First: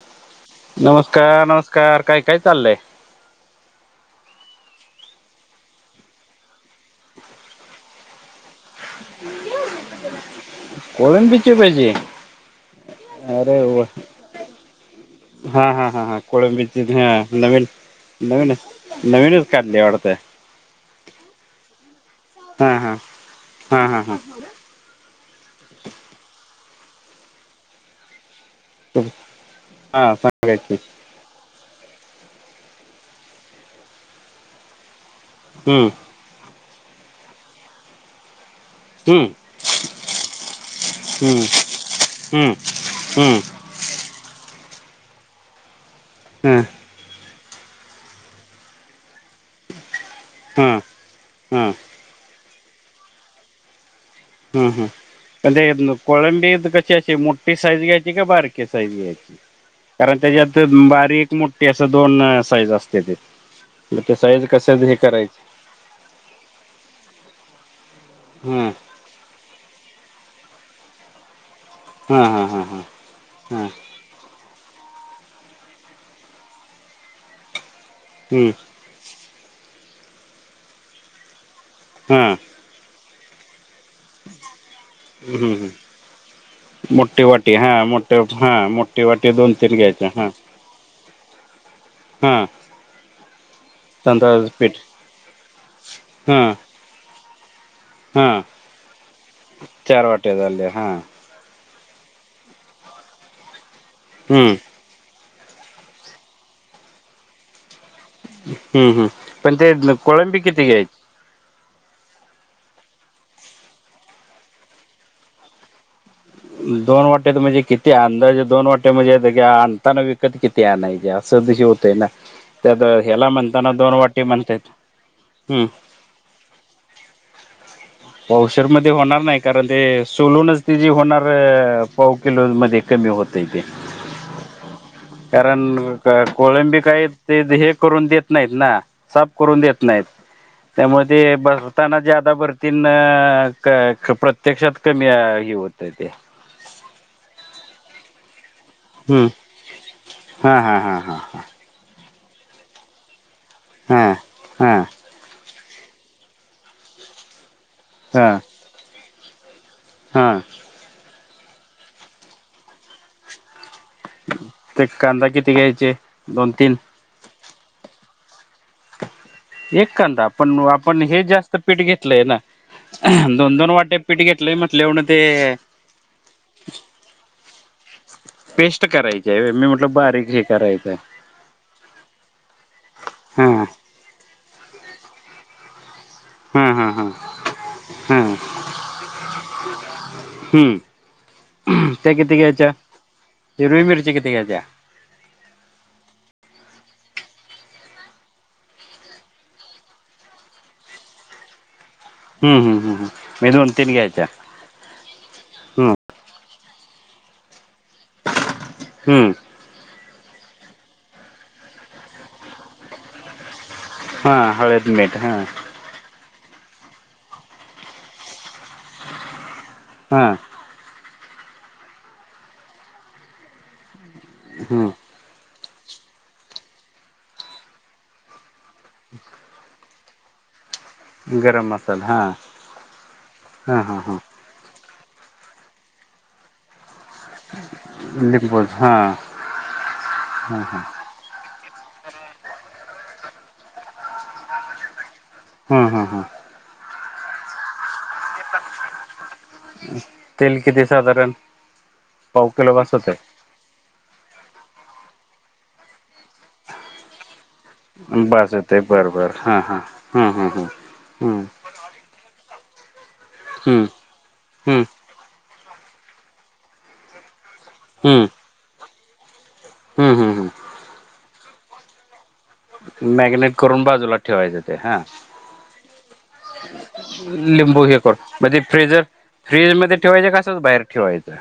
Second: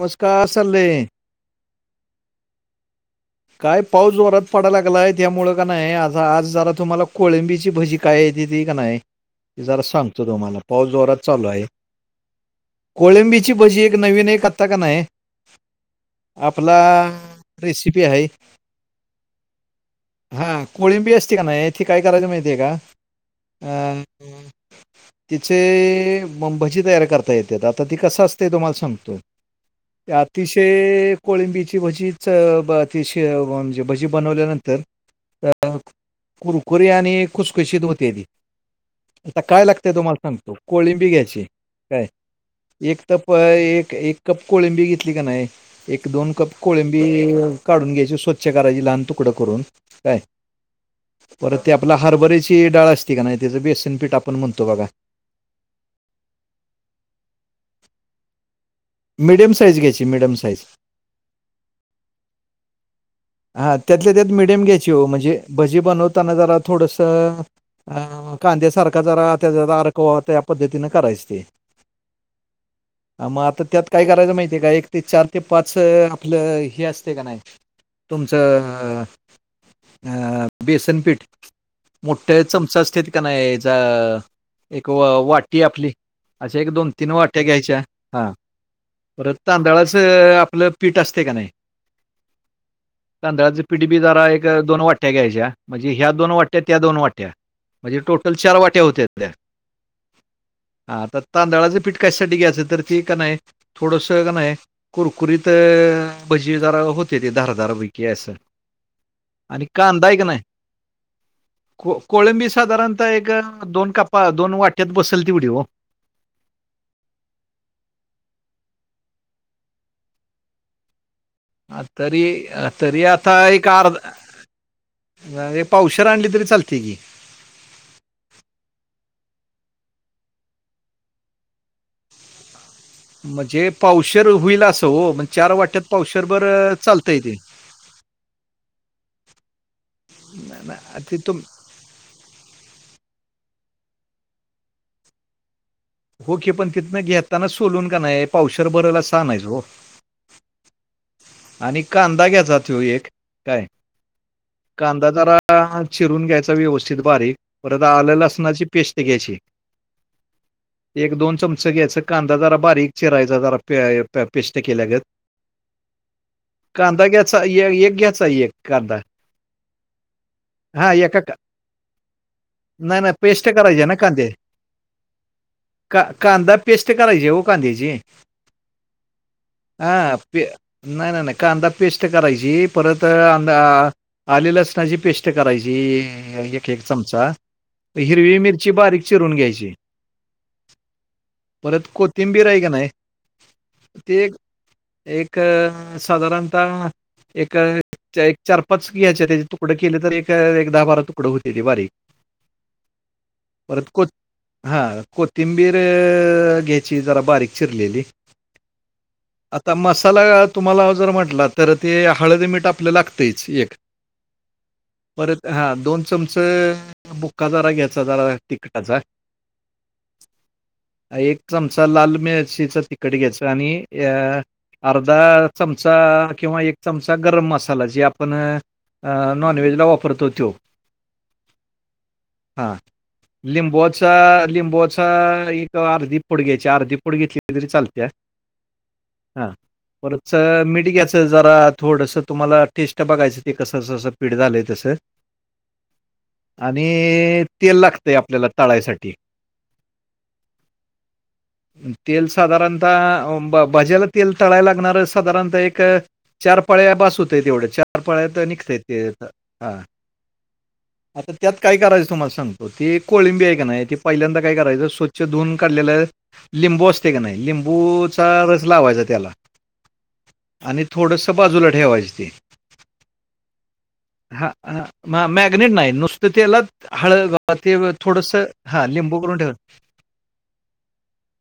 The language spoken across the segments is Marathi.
मोस्खास. नमस्कार, नमस्कार. काय, काय, चाललंय? काय, पाऊस जोरात पडा लागलाय. त्यामुळं का नाही. आता, आज जरा तुम्हाला, कोळंबीची भजी काय ती का नाही. जरा सांगतो तुम्हाला. पाऊस जोरात कोळंबीची चालूयाय. पाहिजे कोळंबीची भजी एक नवीन एक आत्ता कनाय हा, हा, हा, हा. कोळंबीची ह नवीन, रेसिपी आहे नवीन, नवीनच काढलीय वाटतं. हा, कोळिंबी असते का नाही? ती काय करायच माहितीय का? हां हां हां आं हां हां तिचे मं भजी तयार करता येतात. आता ती कस असतय. तुम्हाला सांग गतो. हां सांगायची अतिशय कोळिंबीची भजी, च ब तीशी म्हणजे भजी बनवल्यानंतर हं, कुरकुरी आणि खुसखुशीत होत्या ती. हं, आता काय लागतय, तुम्हाला सांगतो. कोळिंबी हं, घ्यायची. काय हं, हं, एक तप, एक- एक कप कोळिंबी घेतली का नाही. एक - दोन कप हं, कोळिंबी काढून घ्यायची. स्वच्छ करायची. लहान तुकड करून. काय? हं, परत हं, ते आपला हारबरीची डाळ असती का नाही, त्याचं बेसन पीट आप ह, ह. पण ते कोळंबीत कशी अशी, मोठी साईज घ्यायची का बारी साईज घ्यायची. मिडियम साईज घ्यायची कारण मिडियम त्याच्यात, साईज बारीक- मोठठी असं दोन साईज असत्याती. हा, त्यातले त्यात, मिडियम घ्यायची हो. म्हणजे भजी बनवताना जरा थोडसं, अ हां कांद्यासारखं जरा त्याज्यात अर्क व्हावा त्या पद्धतीने करायच ते. हम् हम हम हं. मग आता त्यात काय करायचं माहितीय का एक ते चार ते पाच आपलं हे असते का नाही. हम्म, तुमचं बेसनपीठ. हा मोठ चमचा असतेेत का नाही ज एक हम्म, वाटी हम्म. आपली.. एक दोन तीन मोठी वाट्या वाटी हा घ्यायच्या मोठे हा मोठी वाटी परत दोन तांदळाच आपलं पीठ असते का नाही. हम्म. तांदळाच पिठ बी जरा एक दोन वाट्या घ्यायच्या म्हणजे ह्या दोन हा वाट्या त्या दोन वाट्या. म्हणजे हा टोटल चार वाट्या होत्या त्या चार वाट्या झाल्या हा आता. तांदळाचं पीठ कशसाठी घ्यायचं तर ते का नाही थोडस का हम्म नाहीय. कुरकुरीत भजी जरा होते ते दार दजारै सर हम्म हम्म पण आणि ते का अंदाय का कोळंबी नाही. किती घ्यायची को कोळंबी साधारणतः एक दोन कापा दोन वाट्यात बसेल तवडीओ. दोन वाटेेत म्हणजे किती अंदाजे दोन वाटे म्हणजे आणताना विकत किती आहे नाहीे. सध हा, होते ना तरी त्या तरी ह्याला म्हणताना दोन वाटी म्हणताय. पावशेअर आणली तरी चालते की. वॉशर मध्ये होणार नाही कारण ते सोलूनच ती ज होणार. पाव किलो मध्ये. कमी होत ते म्हणजे पावशर होईल असं हो म्हणजे चार वाट्यात कारण पावशर बर कोळंबी काय चालतंय ते हे करून देत. नाहीत ना साप करून देत नाहीत नाही, नाही, त्यामुळे ते तुम ब असताना ज्यादा भरतीन प्रत्यक्षात कमी ह होत ते ओके पण तिथनं घेताना सोलून का नाही पावसर भरय सहान आहेच हो. हा हा हा हा हा. आणि कांदा घ्यायचा तो एक काय हां हां कांदा. आ जरा चिरून घ्यायचा व्यवस्थित बारीक परत आले लसणाची पेस्ट घ्यायची. हा एक दोन चमच घ्यायच कांदा जरा बारीक चिरायचा जरा पेस्ट केल्या गेत. या किती घ्यायचे. दोन तीन. कांा घ्यायचा एक घ्यायचा एक करदा एक कांदाा पण आपण हे जास्त पीठ घेतलंय ना. नाही नाही पेस्ट दोन दोन करायची आहे ना वाटे पीठ कांदे घेतलंय म्हटलेवढं ते. का कदा पेस्ट करायचीेओ कांदी जी. पेस्ट करायची मी म्हटलं बारीकशी पे कराय. नाही नाही नाही का अदाा पेस्ट करायची परत हां आले लसणाची पेस्ट करायची. हां एक एक हां हां चमचा हां हिरवी मिरची बारीक चिरून घ्यायची. हम्म परत त्या किती कोथिंबीर आहे का घ्यायच्या नाही हिरवी मिरची ते किती घ्यायच्या एक साधारणतः एक एक चार पाच या्यायच्या त्याचे तुकडं केले तर एक एक दहा बारा तुकडं होते ते बारीक. हम् हम्म हम मेझुण तिन घ्ायचाय. हा कोथिंबीर घ्यायची जरा बारीक चिरलेली. हम्म आता मसाला तुम्हाला जर म्हटला तर ते हळदी मीठ आपले लागतेच एक हा हळद मीठ परत हा दोन. चमच मुक्काा जराा घ्यायचा जराा तिखटाचा. हां. एक चमचा लाल मिरचीचं तिकड घ्यायच आणि अ हम्म अर्धा चमचा किंवा एक चमचा गरम मसाला जे आपण अ नॉनव्हेजला वापरतो त्यो. गरम मसाला हा हा हा हा लिंबोचा हा लिंबोचा त एक अर्धी पुड घ्यायची अर्धी पुड घेतली [unintelligible] हा. हा परच मिठ घ्याच ते जरा थोडस तुम्हाला टेस्ट बघायचं ते कससस पीठ झालंय तसं. हां हां हा. आणि तेल लागतंय आपल्याला ताळायसाठी. तेल किती साधारण तेल पाव किलो बस होते साधारणतः भ भज्याला तेल तळाला लागणार साधारणतः एक चार पास होतय तेवढ चा र पाळ्यात बस निघतय होते ते बर बर हा हा हा हा आता हम्म त्यात काय करायचं तुम्हाला सांगतो ते कोळिंबी हाय क हम्म नाही ती पहिल्यांदा काय हम्म हम्म करायचं स्व च धुवून काढलेल लिंबू असते का नाही लिंबूचा हम्म रस लावायचा. त्याला हम्म आणि थोडसं बाजूला ठेवायचं ते. हम्म मॅग्नेट करून बाजूला हा ठेवायचं ते ह मॅगनेट नाही नुसत तेलात हळगव ते लिंबू हे करून थोडसं म्हणजे हा फ्रीजर लिंबू करून ठेवा. फ्रीज मध्ये ठेवायचं कसंच बाहेर ठेवायचं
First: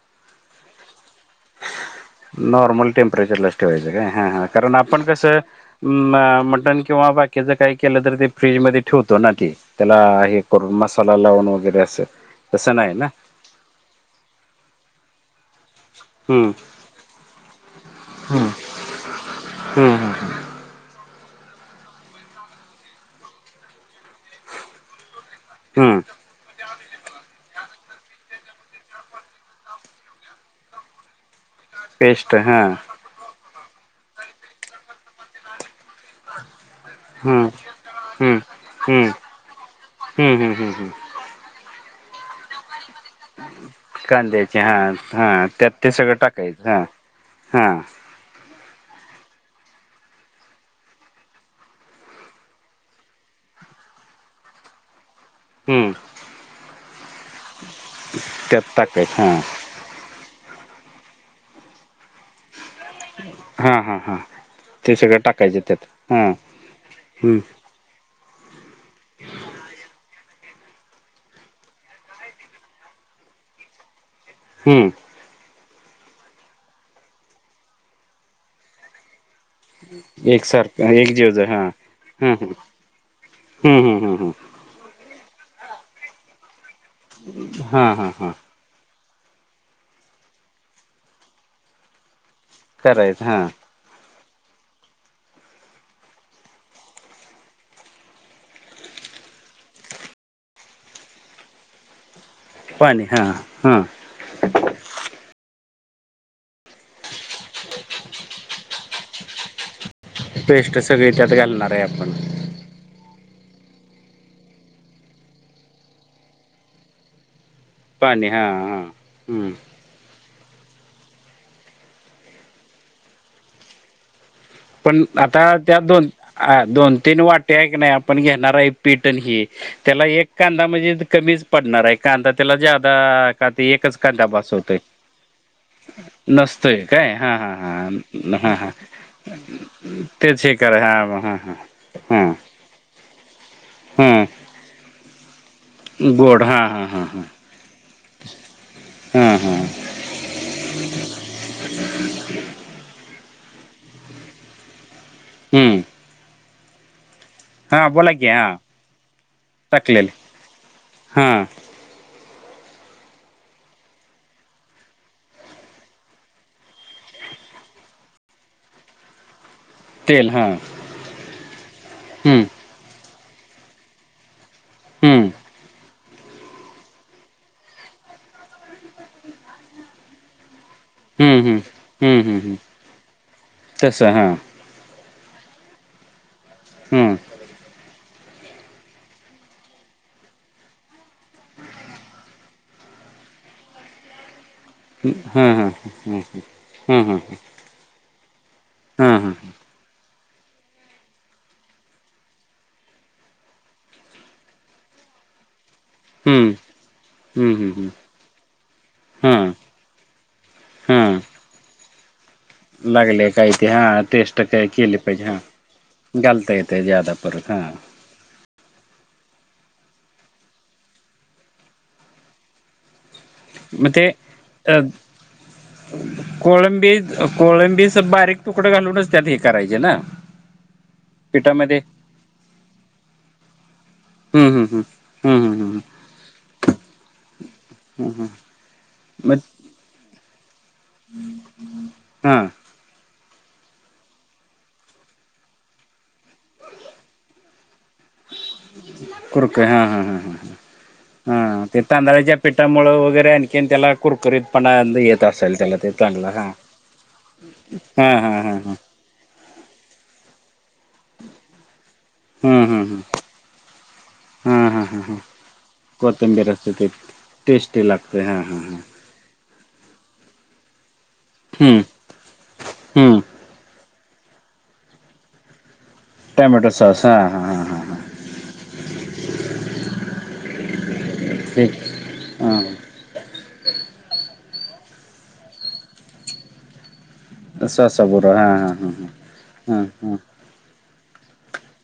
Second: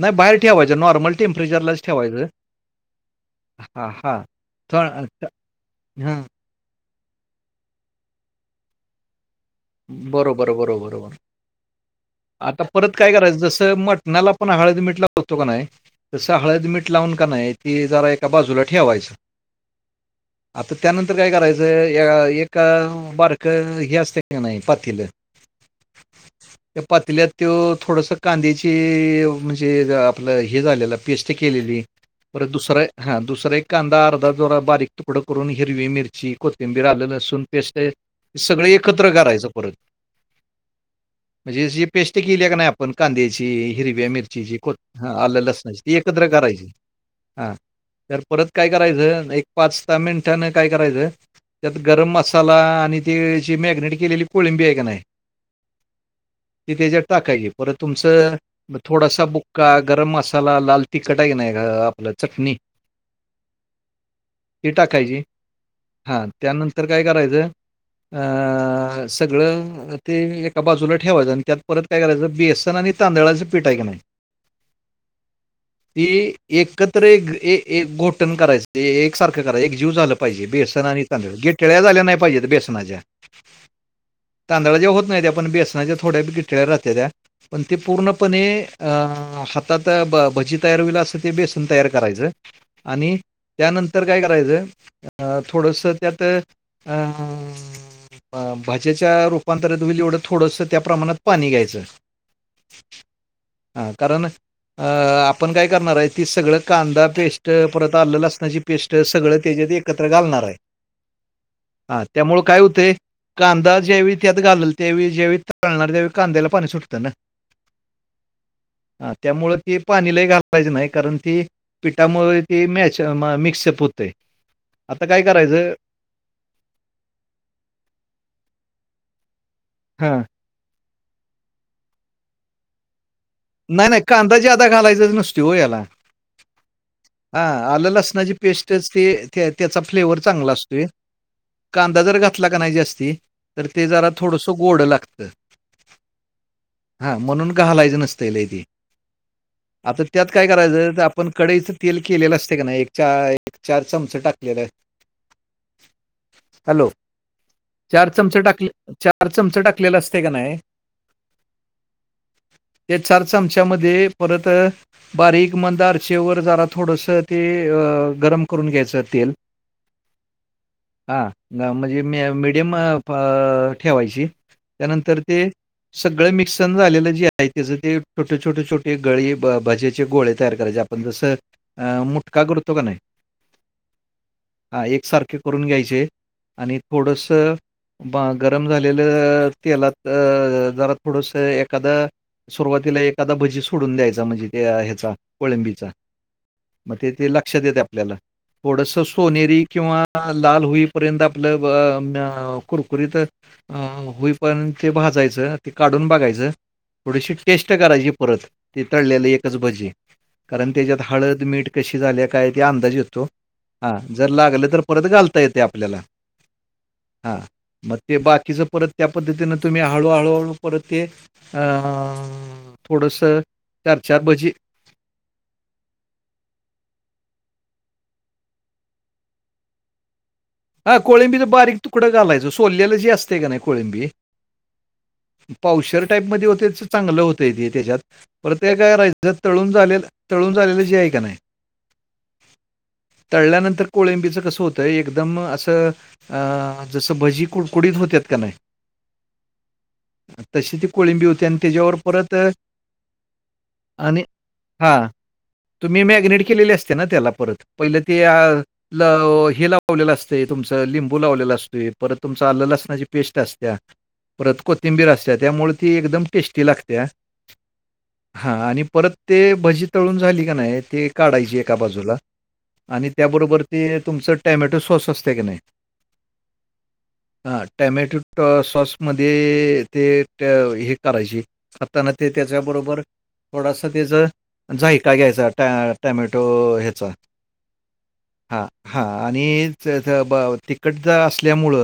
नाही बाहेर ठेवायं नॉर्मल टेम्परेचरलाच. ठेवायचं नॉर्मल टेम्परेचरलाच ठेवायचं हां, काय हां. हा हा कारण थळ आपण कसं म हां. मटन किंवा बाकीच काही केलं तर ते फ्रीज मध्ये ठेवतो ना ते. तेला हे बरोबर, करून बरोबर, मसाला बरोबर. लावून वगैरे असं आता तसं परत नाही ना? काय जसं मट णाला आपण हळद, मिट लावतो क नाय तसं हम्म हळद, मीठ लावून क नाय ते जरा एका बाजूला ठेवायचं. हम्म हम्म आता त्यानंतर काय करायचं एक बारकं हे असतय क नाय पातेलं हम्म. त्या पातल्यात त्यो थोडस कांद्याची म्हणजे आपलं हे झालेलं. पेस्ट केलेली पेस्ट परत हां दुसरा हा दुसरा एक कांदा अर्धा जोरा बारीक तुकडं करून हिरवी मिरची. कोथिंबीर, आल्लं, लसून हम्म पेस्ट हम्म सगळं एकत्र हम्म कारयचं परत. हम्म हम्म हम्म हम्म म्हणजे जशी पेस्ट केलीया कनाय आपण कांद्याची हिरवी व्या मिरचीची कांद्याचे कोत हां हा आल्लं, हां लसची त्यात ते ती सगळं एकत्र करायची टाकायचं हां हा हां तर परत काय करायचं एक पाच दहा मिनटानं काय करायचं त्यात गरम मसाला आणि ते जी मॅग्नेट केलेली कोळिंबी आहे कनाय हम्म. ते तेज्यात टाकायची परत तुमचं त्यात टाकायचं थोडासा हां बुक्क का गरम मसाला, लाल तिखट हाय कनाय आपलं चटणी. हां हां हां ती ते सगळं टाकायची टाकायचं त्यात हां हा त्यानंतर काय हम्म करायचं अं सगळं. अ ते एका बाजूला ठेवायचं आणि त्यात परत काय करायचं बेसन आणि तांदळाचं पीठ आहे कनाय हम्म. ते एकत्र एक एक घोटण करायच एक सारखं करायचं. जीव झालं पाहिजे, बेसन एकसारखं आणि एक तांदूळ जीवज हां गीटळ्या झाल्या नाही हम्म हम्म पाहिजेत बेसनाच्या. हम्म हम् हम्म हम्. तांदळाच्या होत नाहीत्या पण बेसनाच्या थोड्या गिटळ्या राहत्या त्या पण ते हां हां हां पूर्णपणे अ हातात भ भजी तयार होईल असं ते बेसन तयार करायचं. आणि करायचं हां त्यानंत तर काय करायचं थोडसं त्यात अ अ भज्याच्या रूपांतरीत होईल एवढं थोडंस त्या प्रमाणात पाणी घ्यायचं. पाणी हा हा. हां कारण अ आपण काय करणार आहे, ते सगळं कांदा पेस्ट परत आल्लं, लसणाची पेस्ट सगळं त्याच्यात एक एकत्र घालणार हाय पेस्ट सगळी त्यात घालणार आहे हा आपण त्यामुळं काय होतंय कांदा ज्यावेळी त्यात घाललं त्यावेळी ज्यावेळी ताळणार त्यावेळी कांद्याला पाणी सुटतं ना? पाणी हां हां हा हम्म त्यामुळं ते पाणी लय घालायचं नाही कारण ते पिठामुळ ते मॅच मिक्सअप होतंय. पण काय आता करायचं त्या दोन आ दोन तीन वाट्या हाय कणी आपण घेणार आहे पिट अन हे त्याला हां. एक कांदा म्हणजे कमीच पडणार आहे कांदा त्याला ज्यादा का ते नाही, एकच नाही कांदा बास ज्यादा होतंय घालायचाच नसतो हो याला. नसतय काय हा हा हां, हा आलं लसणाची पेस्टचं ते त्याचा फ्लेवर तेच चांगला हे असतोय. करा हां हां हां कांदा जर हां घातला घातला कणी जास्ती तर ते जरा हां थोडसं गोड लागतं. गोड हा हां हां हां घालायचं नसतय लय ते हां हां आता त्यात काय करायचं तर आपण कढईत तेल केलेलं असतयं कणे एक चार एक चार चमच टाकलेलं [inaudible] हम्म. हॅलो हां चार बोला की चमच हां टाकलं चार चमच टाकलेल टाकलेले असतयं कणेय हां. ते चार चमच्यामध्ये परत बारीक मंद अरचेवर जरा थोडसं ते गरम करून घ्यायचं तेल तेल हां [inaudible] हा म्हणजे मे मी हम्म मडियम म प ठेवायची. त्यानंतर हम्म ते सगळं मिक्सन झालेलं जे आहेत. तेज ते छोटे छोटे छोटे गळी भ भाज्याचे गोळे तयार करायचे आप आपण जसं हम्म हम्म अं हम्म हम्म मुटका हम्म करतो का नाही तसं हां हा एकसारखे करून घ्यायचे आणि हं थोडंसं ब गरम झालेलं तेलात जरा थोडस एखादं सुरुवातीला एखादा भजी सोडून द्यायचा म्हणजे त्या ह्याचा हां हां कोळंबीचा मग हां ते हां ते लक्षात येतय आपल्याला. थोडंस हां हां सोनेरी किंवा लाल होईपर्यंत आपलं व अ म्या कुरकुरीत अ होई पर्यंत ते भाजयचं ते काढून बघायचं हम्म थोडीशी हम्म टेस्ट हम्म हम्म करायची. ते परत ते तळलेल हां एकच भजी कारण तेज्यात हां हळद मीठ कशी झाल्या काय ते अंदाज येतो. लागले काय ते हा हां, जर टेस्ट काय लागलं तर केले परत पाहिजे हा घालता येते आपल्याला. घालता येत. ते जादा हां, परत हा. मग ते बाकीचं परत त्या पद्धतीनं तुम्ही हळू हळू हळू परत ते अ थोडस मग चार ते चार भजी [unintelligible] कोळंबी कोळंबीच बारीक तुकड घालूनच त्यात हे करायचे ना. हा कोळिंबीच बारीक पिठामध्ये तुकड घालायच सोललेल जी असते का नाही कोळंबी. हम्म हम्म हम्म हम्म हम्म हम्म हम्म चांगल होत ते त्याच्यात परत त्या मग तळून झालेल तळून झालेल नाही हां तळल्यानंतर कोळंबीच कस होत एकदम अस अ जस भजी कुडकुडीत होत का नाही कुरकय हां हां हां हां तशी ती कोळिंबी होते. आणि हा ते त्याच्यावर परत तांदळाच्या पिठामुळं वगैरे आणखीन त्याला आणि कुरकुरीतपणा हा येत असेल त्याला ते तुम्ही चांगलं मॅग्नेट हां केलेले असते ना त्याला परत. पहिल हां ते हां हां आपल हिला लावलेला असत तुमच लिंबू लावलेला असतोय परत तुमच हां हां आलं हां हां लसणाची पेस्ट असत्या. परत हां हां हां कोथिंबीर हां असत्या त्यामुळे ती एकदम कोथिंबीर टेस्टी असते ते लागत्या. टेस्टी लागते हा हां हा ह आणि परत ते भजी तळून झाली का नाही ते काढायची एका हां बाजूला. आणि त्याबरोबर ते तुमच टॅमॅटो सॉस असत की नाही टमॅटो साॉस हा हा हा हां हा टॅमॅटो सॉसमध्ये ते हे करायचे ठीक खाताना ते हां त्याच्याबरोबर थोडास त्याचा जायका घ्यायचा टा टमॅटो ह्याचा अस अस गुरु हा हां, हा हा हां हा आणि त्याच ब तिकटचा असल्यामुळ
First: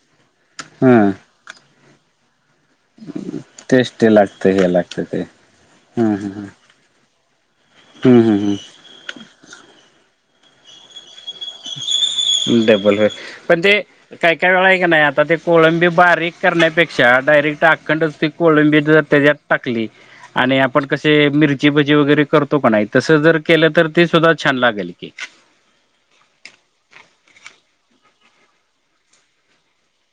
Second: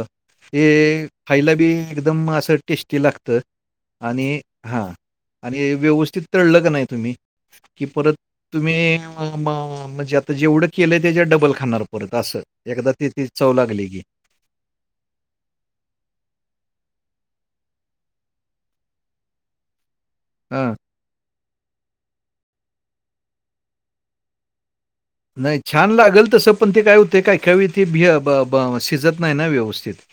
हां हे हां खायला बी एकदम अस टेस्टी लागत. टेस्टी आणि लागते हे हा लागते ते आणि हां व्यवस्थित हां हां तळल का नाही तुम्ही की परत हम्म हम्म तुम्ही म्हणजे आता जेवढ केल त्याच्या डबल खाल. परत अस एकदा ती ती चव लागली की काही काही वेळा आहे का नाही, आता ते कोळंबी बारीक करण्यापेक्षा डायरेक्ट अखंड ती कोळंबी जर त्याच्यात टाकली आणि हां. आपण कसे मिरची भजी वगैरे करतो का नाही, तस जर केल तर ते सुद्धा छान लागेल की. नाही छान लागल तस पण ते काय होते काय काही काही वेळा ते भे ब ब शिजत नाही ना व्यवस्थित. [inaudible]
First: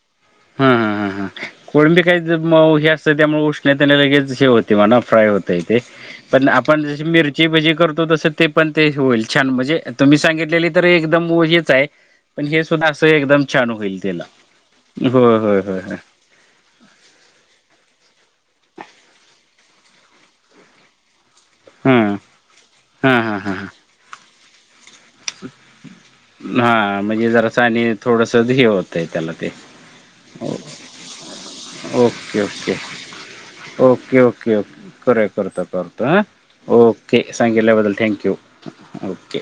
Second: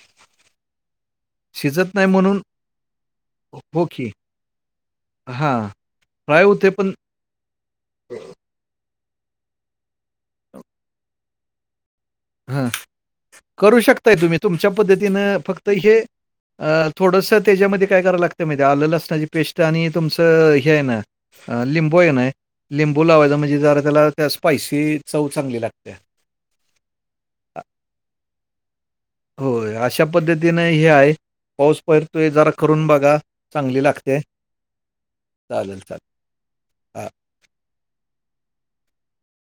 ह ह ह ह शिजत कोळंबी नाही काही म्हणून मऊ असते त्यामुळे हो उष्णतेने की. लगेच हे होते म्हणा फ्राय होतय हां, ते. फ्राय पण होते आपण जशी मिरची भजी करतो तस ते पण ते हे होईल छान. म्हणजे तुम्ही सांगितलेली तर एकदम हेच आहे. पण हे हां, सुद्धा अस एकदम छान करू होईल शकताय त्याला. तुम्ही तुमच्या पद्धतिन होय होय फक्त होय होय हे अ थोडस त्याच्यामध्ये काय कराव लागत माहीत आहे आलं लसणाची पेस्ट आणि तुमचं हे आहे ना अ लिंबू आहे हां ना लिंबू हां लावायचा. हां हां म्हणजे हां जरा त्याला त्या स्पायसी चव चांगली लागते. हा म्हणजे जरासा आणि थोडस हे होत हो अशा पद्धतीने हे आहे. पाऊस पडतोय ओके ओके जरा करून बघा चांगली ओके ओके लागते. ओके करूया करतो चालेल, चालेल. करतो ह हां. ओके सांगितल्या बद्दल थँक्यू ओके.